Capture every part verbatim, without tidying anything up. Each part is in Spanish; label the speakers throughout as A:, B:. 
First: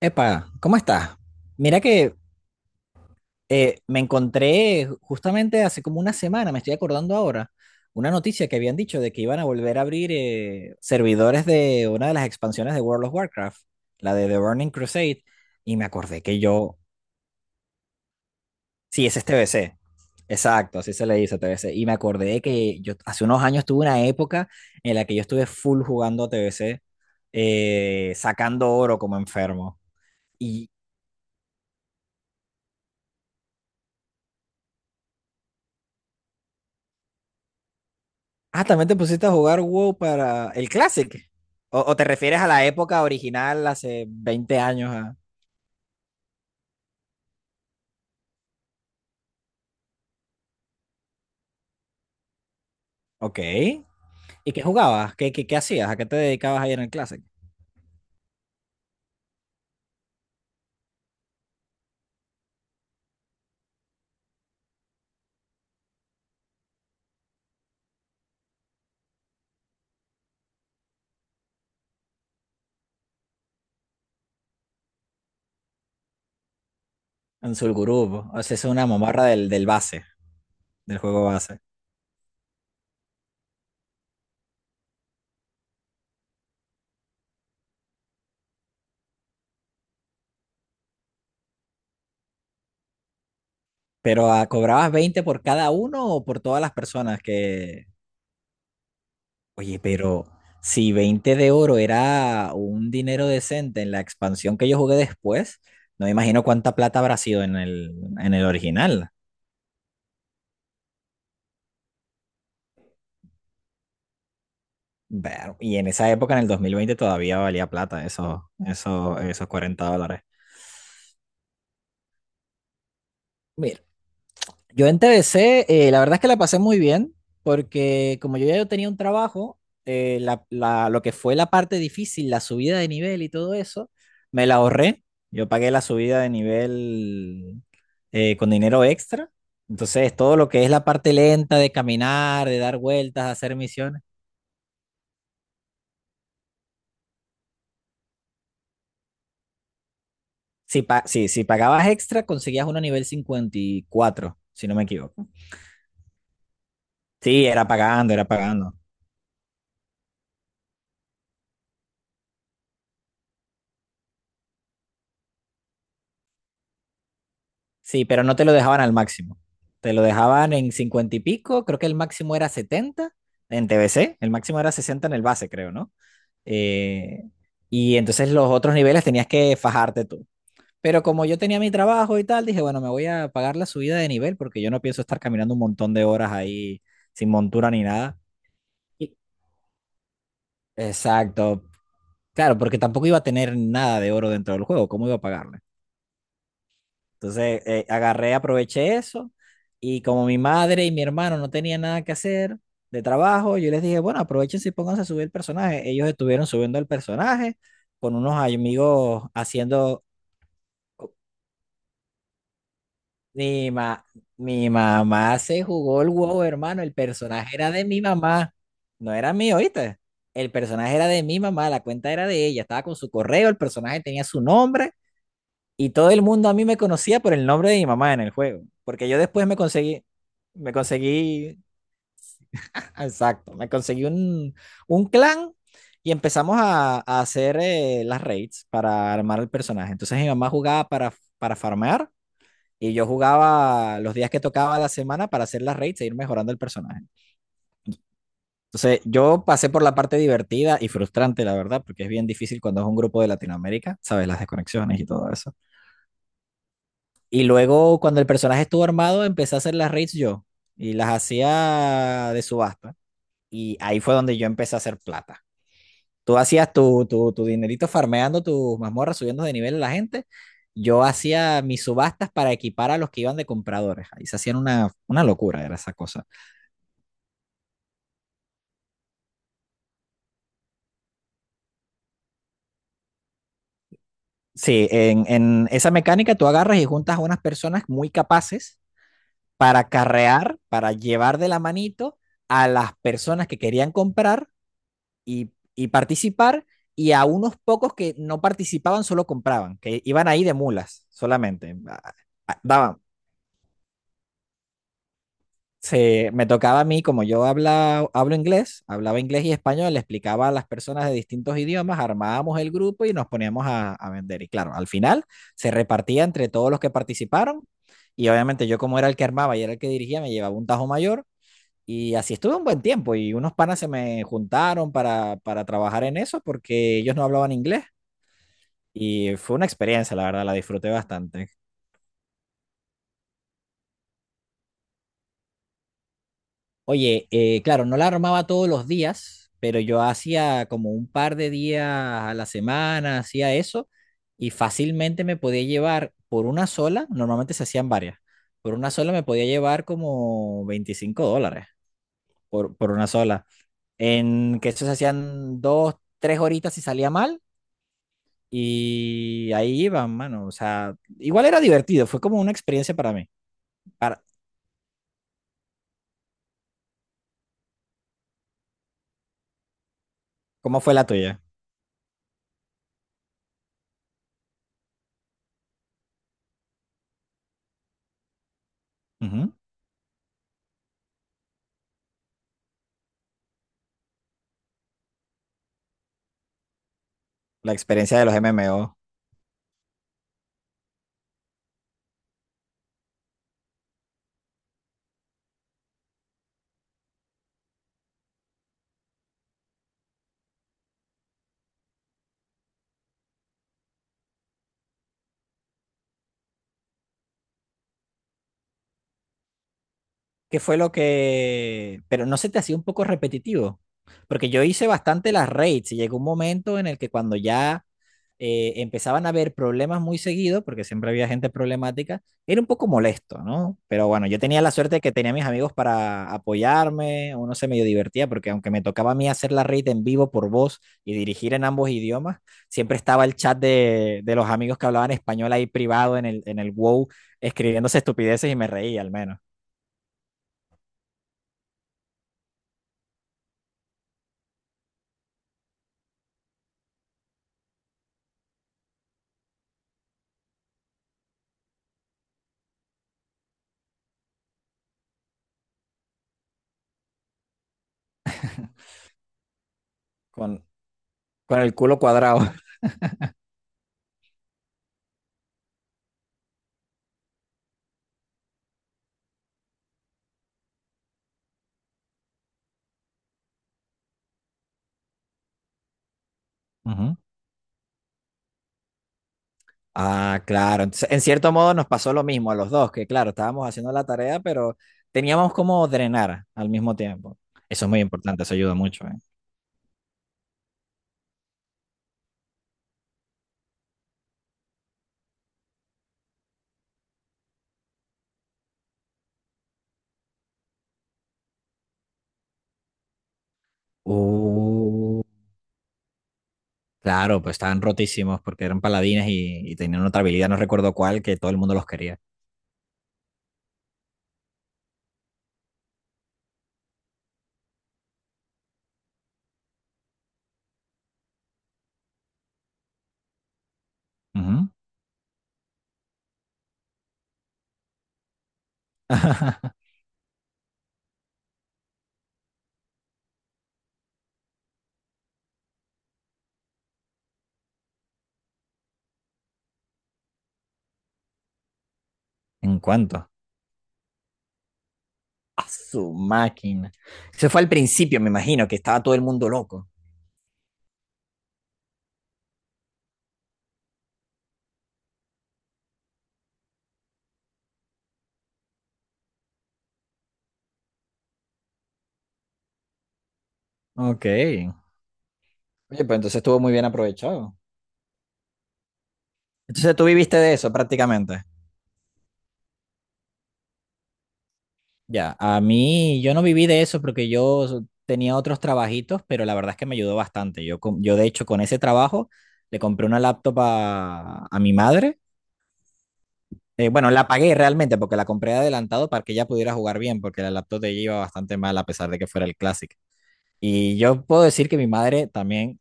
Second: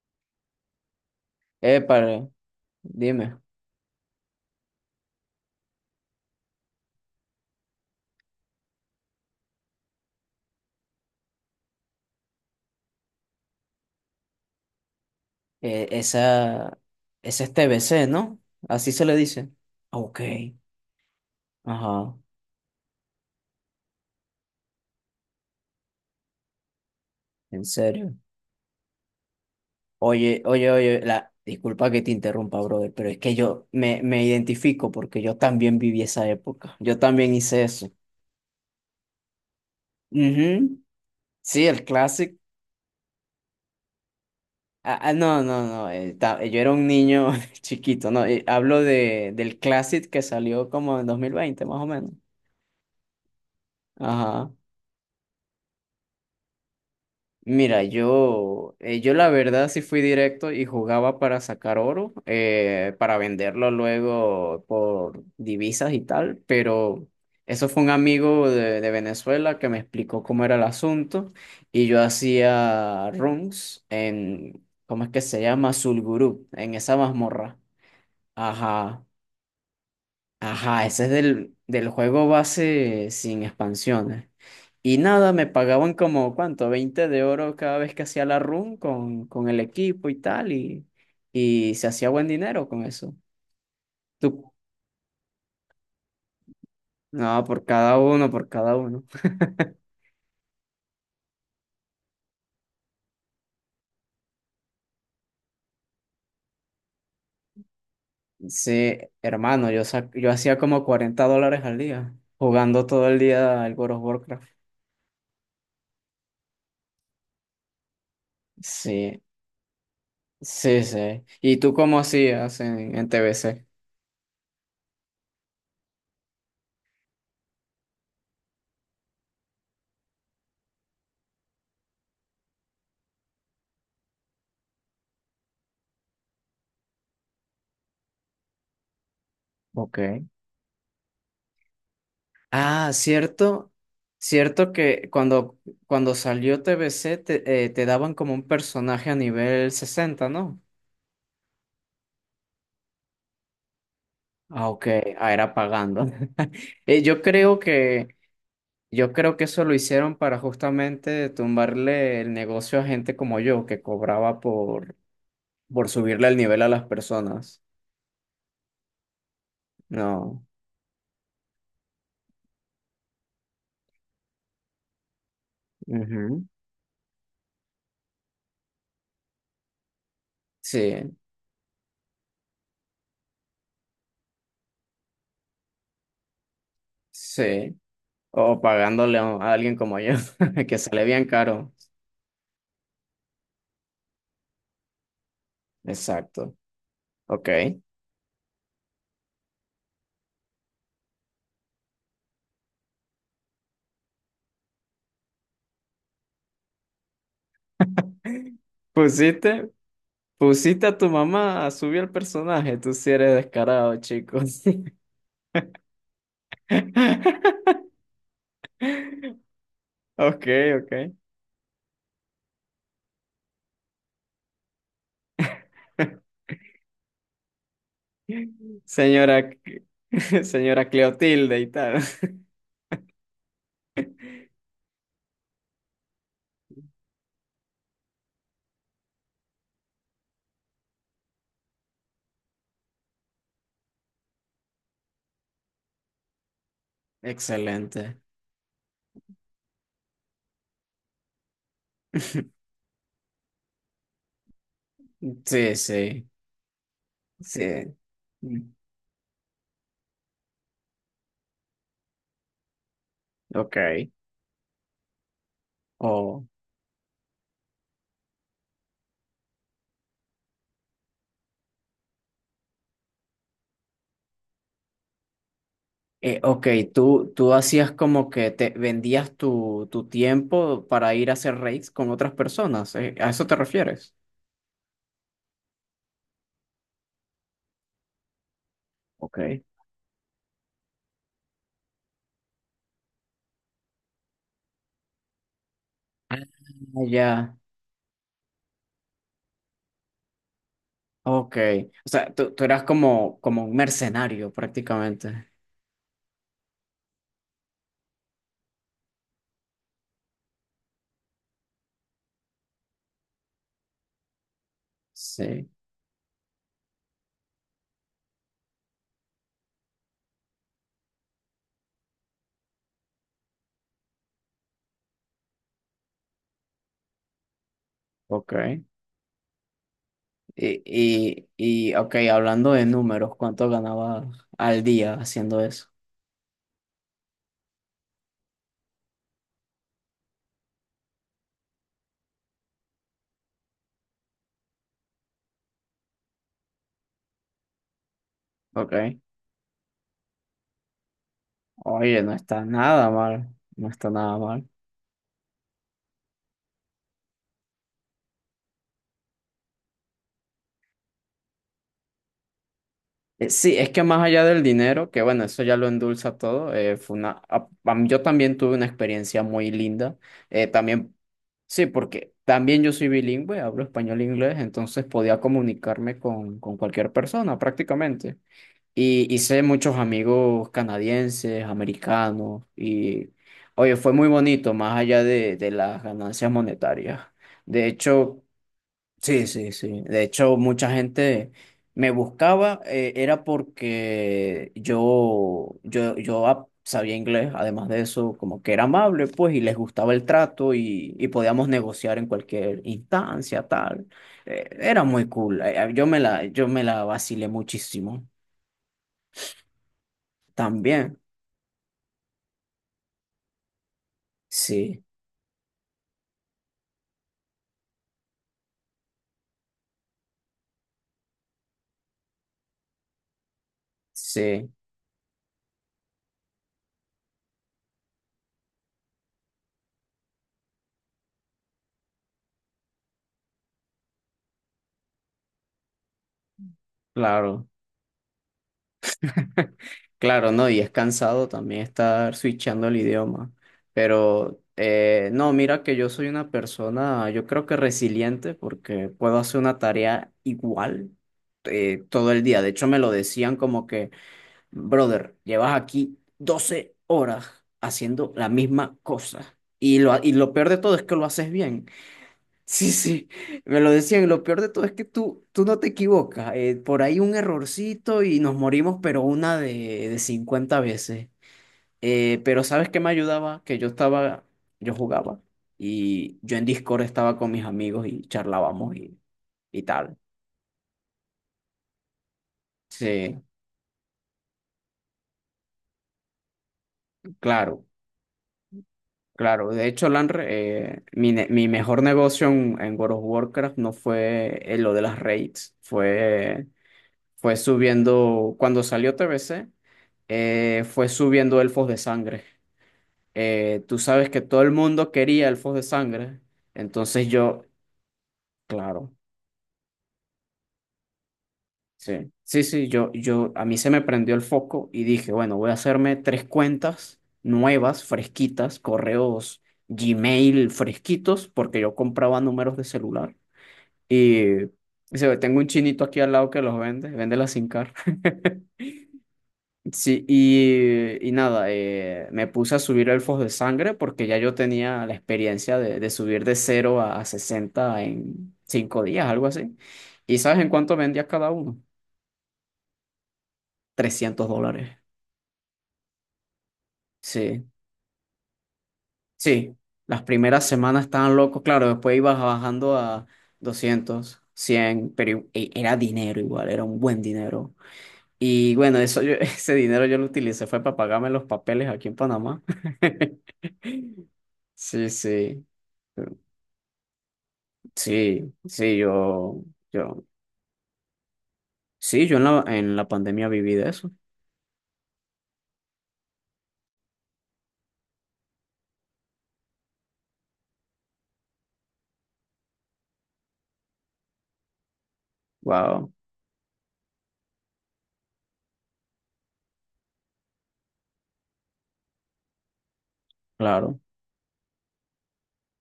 A: Epa, ¿cómo estás? Mira
B: Epa,
A: que
B: dime.
A: eh, me encontré justamente hace como una semana, me estoy acordando ahora, una noticia que habían dicho de que iban a volver a abrir eh, servidores de una de las expansiones de World of Warcraft, la de The Burning Crusade, y me
B: eh,
A: acordé que
B: esa,
A: yo,
B: esa es T B C, ¿no? Así se
A: sí,
B: le
A: ese es
B: dice.
A: T B C,
B: Ok,
A: exacto, así se le dice T B C, y me
B: ajá,
A: acordé que yo hace unos años tuve una época en la que yo estuve full jugando a T B C,
B: en
A: eh,
B: serio.
A: sacando oro como enfermo.
B: Oye, oye, oye, la, disculpa que te interrumpa, brother, pero es que yo me, me identifico porque yo también viví esa época. Yo también hice eso.
A: Ah, también te pusiste a jugar WoW para el
B: Ujú.
A: Classic.
B: Sí,
A: ¿O,
B: el
A: o te
B: clásico.
A: refieres a la época original, hace veinte años?
B: Ah, ah,
A: ¿Ah?
B: no, no, no, eh, ta- yo era un niño chiquito. No, eh, Hablo de, del Classic que salió como en dos mil veinte, más o menos.
A: Ok.
B: Ajá.
A: ¿Y qué jugabas? ¿Qué, qué, qué hacías? ¿A qué te dedicabas ahí en el Classic?
B: Mira, yo, eh, yo la verdad sí fui directo y jugaba para sacar oro, eh, para venderlo luego por divisas y tal. Pero eso fue un amigo de, de Venezuela que me explicó cómo era el asunto, y yo hacía runs en, ¿cómo es que se llama? Sulgurú, en esa
A: En
B: mazmorra.
A: Sulgurub. O sea, es una
B: Ajá.
A: mamarra del, del base,
B: Ajá,
A: del
B: ese es
A: juego
B: del,
A: base.
B: del juego base sin expansiones. Y nada, me pagaban como, ¿cuánto? Veinte de oro cada vez que hacía la run con, con el equipo y tal, y, y se hacía buen dinero con eso.
A: Pero ah,
B: Tú,
A: ¿cobrabas veinte por cada uno o por todas las personas
B: no, por
A: que...
B: cada uno, por cada uno.
A: Oye, pero si veinte de oro era un dinero decente en la expansión que yo jugué después, no me imagino cuánta plata habrá sido en el, en el
B: Sí,
A: original.
B: hermano, yo, sa- yo hacía como cuarenta dólares al día, jugando todo el día al World of Warcraft.
A: Ver, y en esa época, en el dos mil veinte todavía valía plata esos, esos,
B: Sí,
A: esos cuarenta dólares.
B: sí, sí. ¿Y tú cómo hacías en, en T B C?
A: Mira, yo en T B C, eh, la verdad es que la pasé muy bien, porque como yo ya yo tenía un trabajo, eh, la- la- lo que fue la parte difícil, la subida de nivel y todo eso, me la ahorré. Yo pagué la subida de nivel eh, con dinero extra.
B: Ok.
A: Entonces, todo lo que es la parte lenta de caminar, de dar
B: Ah,
A: vueltas, hacer
B: cierto,
A: misiones.
B: cierto que cuando, cuando salió T B C te, eh, te daban como un personaje a nivel sesenta, ¿no?
A: Si, pa- si, si pagabas extra, conseguías uno a nivel cincuenta y cuatro si
B: Ah,
A: no me
B: ok,
A: equivoco.
B: ah, era pagando. Eh, yo
A: Sí,
B: creo
A: era
B: que,
A: pagando, era pagando.
B: yo creo que eso lo hicieron para justamente tumbarle el negocio a gente como yo, que cobraba por, por subirle el nivel a las personas.
A: Sí, pero no te lo dejaban al máximo. Te lo
B: No.
A: dejaban en cincuenta y pico, creo que el máximo era setenta en T B C, el máximo era sesenta en el base, creo, ¿no?
B: Ujú.
A: Eh, y entonces los otros niveles tenías que fajarte tú. Pero
B: Sí,
A: como yo tenía mi trabajo y tal, dije, bueno, me voy a pagar la subida de nivel porque yo no pienso estar caminando un montón de horas ahí sin montura
B: sí.
A: ni nada.
B: O
A: Y-
B: pagándole a a alguien como yo, que sale bien
A: Exacto.
B: caro.
A: Claro, porque tampoco iba a tener nada de oro dentro del juego, ¿cómo iba a pagarle?
B: Exacto. Ok.
A: Entonces eh, agarré, aproveché eso y como mi madre y mi hermano no tenían nada que hacer de trabajo, yo les dije, bueno, aprovechen y pónganse a subir el personaje. Ellos estuvieron subiendo el personaje con unos amigos
B: Pusiste,
A: haciendo...
B: pusiste a tu
A: oh,
B: mamá a subir el personaje. Tú sí eres
A: Mi,
B: descarado,
A: ma-
B: chicos.
A: mi mamá se jugó el huevo, hermano. El personaje era de mi mamá, no era mío, ¿oíste?
B: Ok,
A: El
B: ok.
A: personaje era de mi mamá, la cuenta era de ella. Estaba con su correo, el personaje tenía su nombre. Y todo el mundo a mí me conocía por el nombre de mi mamá en el juego, porque yo después
B: Señora,
A: me conseguí, me
B: señora
A: conseguí,
B: Cleotilde y tal.
A: exacto, me conseguí un, un clan y empezamos a, a hacer eh, las raids para armar el personaje. Entonces mi mamá jugaba para, para farmear y yo jugaba los días que tocaba la semana para hacer las raids e ir mejorando el personaje.
B: Excelente.
A: Entonces yo pasé por la parte divertida y frustrante, la verdad, porque es bien difícil cuando es un grupo de Latinoamérica, sabes, las desconexiones y todo eso.
B: Sí, sí,
A: Y
B: sí.
A: luego, cuando el personaje estuvo armado, empecé a hacer las raids yo y las hacía de subasta.
B: Ok.
A: Y ahí fue donde yo empecé a hacer plata. Tú
B: Oh.
A: hacías tu, tu, tu dinerito farmeando tus mazmorras, subiendo de nivel a la gente. Yo hacía mis subastas para equipar a los que iban de compradores. Ahí se hacían una, una locura, era esa cosa.
B: Eh, ok, tú, tú hacías como que te vendías tu, tu tiempo para ir a hacer raids con otras personas. Eh, ¿a eso te refieres?
A: Sí, en, en esa mecánica tú agarras y juntas a unas personas muy capaces
B: Ok.
A: para carrear, para llevar de la manito a las personas que querían comprar y, y participar
B: Ah,
A: y a
B: ya.
A: unos pocos que no participaban solo compraban, que iban ahí de mulas
B: Ok,
A: solamente.
B: o
A: Ah,
B: sea, tú,
A: ah,
B: tú eras
A: Daban,
B: como, como un mercenario prácticamente.
A: se, me tocaba a mí, como yo habla, hablo inglés, hablaba inglés y español, le explicaba a las personas de distintos idiomas, armábamos el grupo y nos poníamos a, a, vender. Y claro, al final
B: Sí,
A: se repartía entre todos los que participaron y obviamente yo como era el que armaba y era el que dirigía, me llevaba un tajo mayor. Y así estuve un buen tiempo y unos panas se me juntaron para, para trabajar en eso porque ellos no hablaban inglés.
B: ok.
A: Y fue una experiencia, la verdad, la
B: Y,
A: disfruté
B: y,
A: bastante.
B: y, ok, hablando de números, ¿cuánto ganabas al día haciendo eso?
A: Oye, eh, claro, no la armaba todos los días, pero yo hacía como un par de días a la semana, hacía eso, y fácilmente me podía llevar por una sola, normalmente se hacían varias, por una
B: Ok.
A: sola me podía llevar como veinticinco dólares,
B: Oye, no está
A: por, por una
B: nada
A: sola.
B: mal, no está nada
A: En
B: mal.
A: que eso se hacían dos, tres horitas si salía mal, y ahí iban, mano. O sea, igual era divertido, fue como una experiencia para mí.
B: Eh, Sí, es que más
A: Para,
B: allá del dinero, que bueno, eso ya lo endulza todo. Eh, fue una, a- am- yo también tuve una experiencia muy linda, eh,
A: ¿cómo fue la
B: también,
A: tuya?
B: sí, porque también yo soy bilingüe, hablo español e inglés, entonces podía comunicarme con, con cualquier persona prácticamente. Y hice muchos amigos canadienses, americanos, y oye, fue muy bonito, más allá de, de las ganancias monetarias.
A: La
B: De
A: experiencia de los
B: hecho,
A: M M O.
B: sí, sí, sí. De hecho, mucha gente me buscaba, eh, era porque yo, yo, yo ap- sabía inglés, además de eso, como que era amable, pues, y les gustaba el trato y, y podíamos negociar en cualquier instancia, tal. Eh, era muy cool. Eh, eh, Yo me la, yo me la vacilé muchísimo.
A: ¿Qué fue lo
B: También.
A: que...? Pero no se te hacía un poco repetitivo. Porque yo hice
B: Sí,
A: bastante las raids y llegó un momento en el que cuando ya eh, empezaban a haber problemas muy seguido, porque siempre había gente problemática, era un poco molesto, ¿no? Pero bueno, yo tenía la
B: sí,
A: suerte de que tenía a mis amigos para apoyarme, uno se medio divertía, porque aunque me tocaba a mí hacer la red en vivo por voz y dirigir en ambos idiomas, siempre estaba el chat de, de los amigos que hablaban español ahí privado en el, en el WoW,
B: claro.
A: escribiéndose estupideces y me reía al menos,
B: Claro, no, y es cansado también estar switchando el idioma. Pero eh, no, mira que yo soy una persona, yo creo que resiliente porque puedo hacer una tarea igual eh, todo el día. De hecho, me lo decían como que, brother, llevas aquí doce horas haciendo la misma cosa. Y lo, y lo
A: con,
B: peor de todo es que lo haces
A: con el
B: bien.
A: culo cuadrado.
B: Sí, sí, me lo decían. Y lo peor de todo es que tú, tú no te equivocas. Eh, por ahí un errorcito y nos morimos, pero una de, de cincuenta veces. Eh, pero ¿sabes qué me ayudaba? Que yo estaba, yo jugaba y yo en Discord
A: Ujú.
B: estaba con mis amigos y charlábamos y, y tal.
A: Ah, claro. Entonces, en cierto modo nos pasó lo mismo a los dos, que claro,
B: Sí,
A: estábamos haciendo la tarea, pero teníamos como drenar al mismo tiempo.
B: claro,
A: Eso es muy importante, eso ayuda mucho, ¿eh?
B: claro. De hecho, Lanre, eh, mi, ne- mi mejor negocio en, en World of Warcraft no fue eh, lo de las raids, fue. Fue subiendo, cuando salió T B C, eh, fue subiendo Elfos de Sangre. Eh, tú sabes que todo el mundo
A: Uh,
B: quería Elfos de Sangre, entonces
A: claro, pues
B: yo,
A: estaban rotísimos porque eran
B: claro,
A: paladines y, y tenían otra habilidad, no recuerdo cuál, que todo el mundo los quería.
B: sí, sí, sí, yo, yo, a mí se me prendió el foco y dije, bueno, voy a hacerme tres cuentas nuevas, fresquitas, correos Gmail fresquitos, porque yo compraba números de celular y, y
A: Ujú.
B: se ve, tengo un chinito aquí al lado que los vende, vende la SIM card. Sí, y, y nada, eh, me puse a subir elfos de sangre porque ya yo tenía la experiencia de, de subir de cero a a sesenta en cinco días, algo así. ¿Y sabes en cuánto vendía cada uno?
A: ¿En cuánto?
B: Trescientos dólares.
A: A su máquina. Eso fue
B: Sí,
A: al principio, me imagino, que estaba todo el mundo
B: sí.
A: loco.
B: Las primeras semanas estaban locos, claro, después ibas bajando a doscientos cien, pero i- e, era dinero igual, era un buen dinero. Y bueno, eso yo- ese dinero yo lo utilicé fue para pagarme los papeles aquí en Panamá.
A: Ok. Oye,
B: Sí, sí,
A: pues entonces estuvo muy bien aprovechado.
B: sí, sí, yo,
A: Entonces tú
B: yo,
A: viviste de eso prácticamente.
B: sí, yo en la, en la pandemia viví de eso.
A: Ya, a mí yo no viví de eso porque yo tenía otros trabajitos, pero la verdad es que me ayudó bastante. Yo, con- yo de hecho con ese trabajo le compré una laptop a, a mi madre.
B: Wow,
A: Eh, bueno, la pagué realmente porque la compré adelantado para que ella pudiera jugar bien, porque la laptop de ella iba bastante mal a pesar de que fuera el Classic. Y
B: claro.
A: yo puedo decir que mi madre también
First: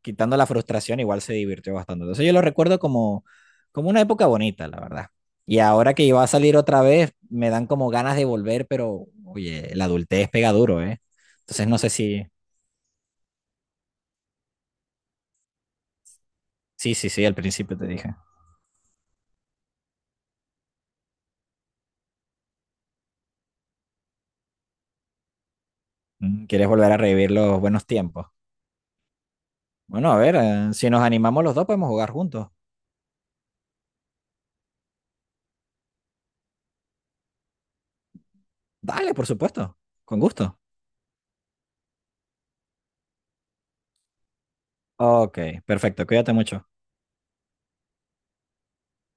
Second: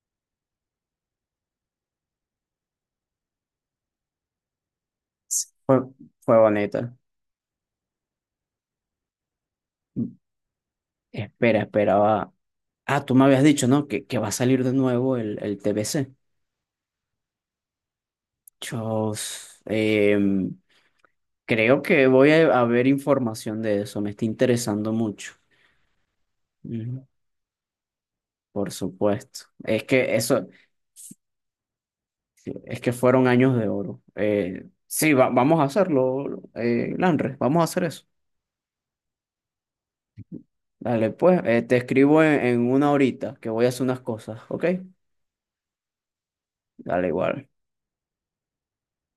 A: quitando la frustración, igual se divirtió bastante. Entonces yo lo recuerdo como, como una época bonita, la verdad.
B: S-
A: Y
B: fue,
A: ahora que iba a
B: fue
A: salir otra
B: bonita.
A: vez, me dan como ganas de volver, pero oye, la adultez pega duro, ¿eh?
B: Espera,
A: Entonces no sé si...
B: esperaba. Ah, tú me habías dicho, ¿no? Que, que va a salir de nuevo el, el T B C.
A: Sí, sí, sí, al principio te dije.
B: Yo em, creo que voy a, a ver información de eso. Me está interesando mucho.
A: Mm, ¿quieres volver a
B: Ujú.
A: revivir los buenos tiempos?
B: Por supuesto. Es
A: Bueno,
B: que
A: a ver,
B: eso,
A: eh, si nos animamos los dos podemos jugar juntos.
B: es que fueron años de oro. Eh, sí, va- vamos a hacerlo, eh, Landre, vamos a hacer eso.
A: Dale, por supuesto, con gusto.
B: Dale, pues, eh, te escribo en, en una horita que voy a hacer unas cosas, ¿ok?
A: Ok, perfecto, cuídate mucho.
B: Dale igual.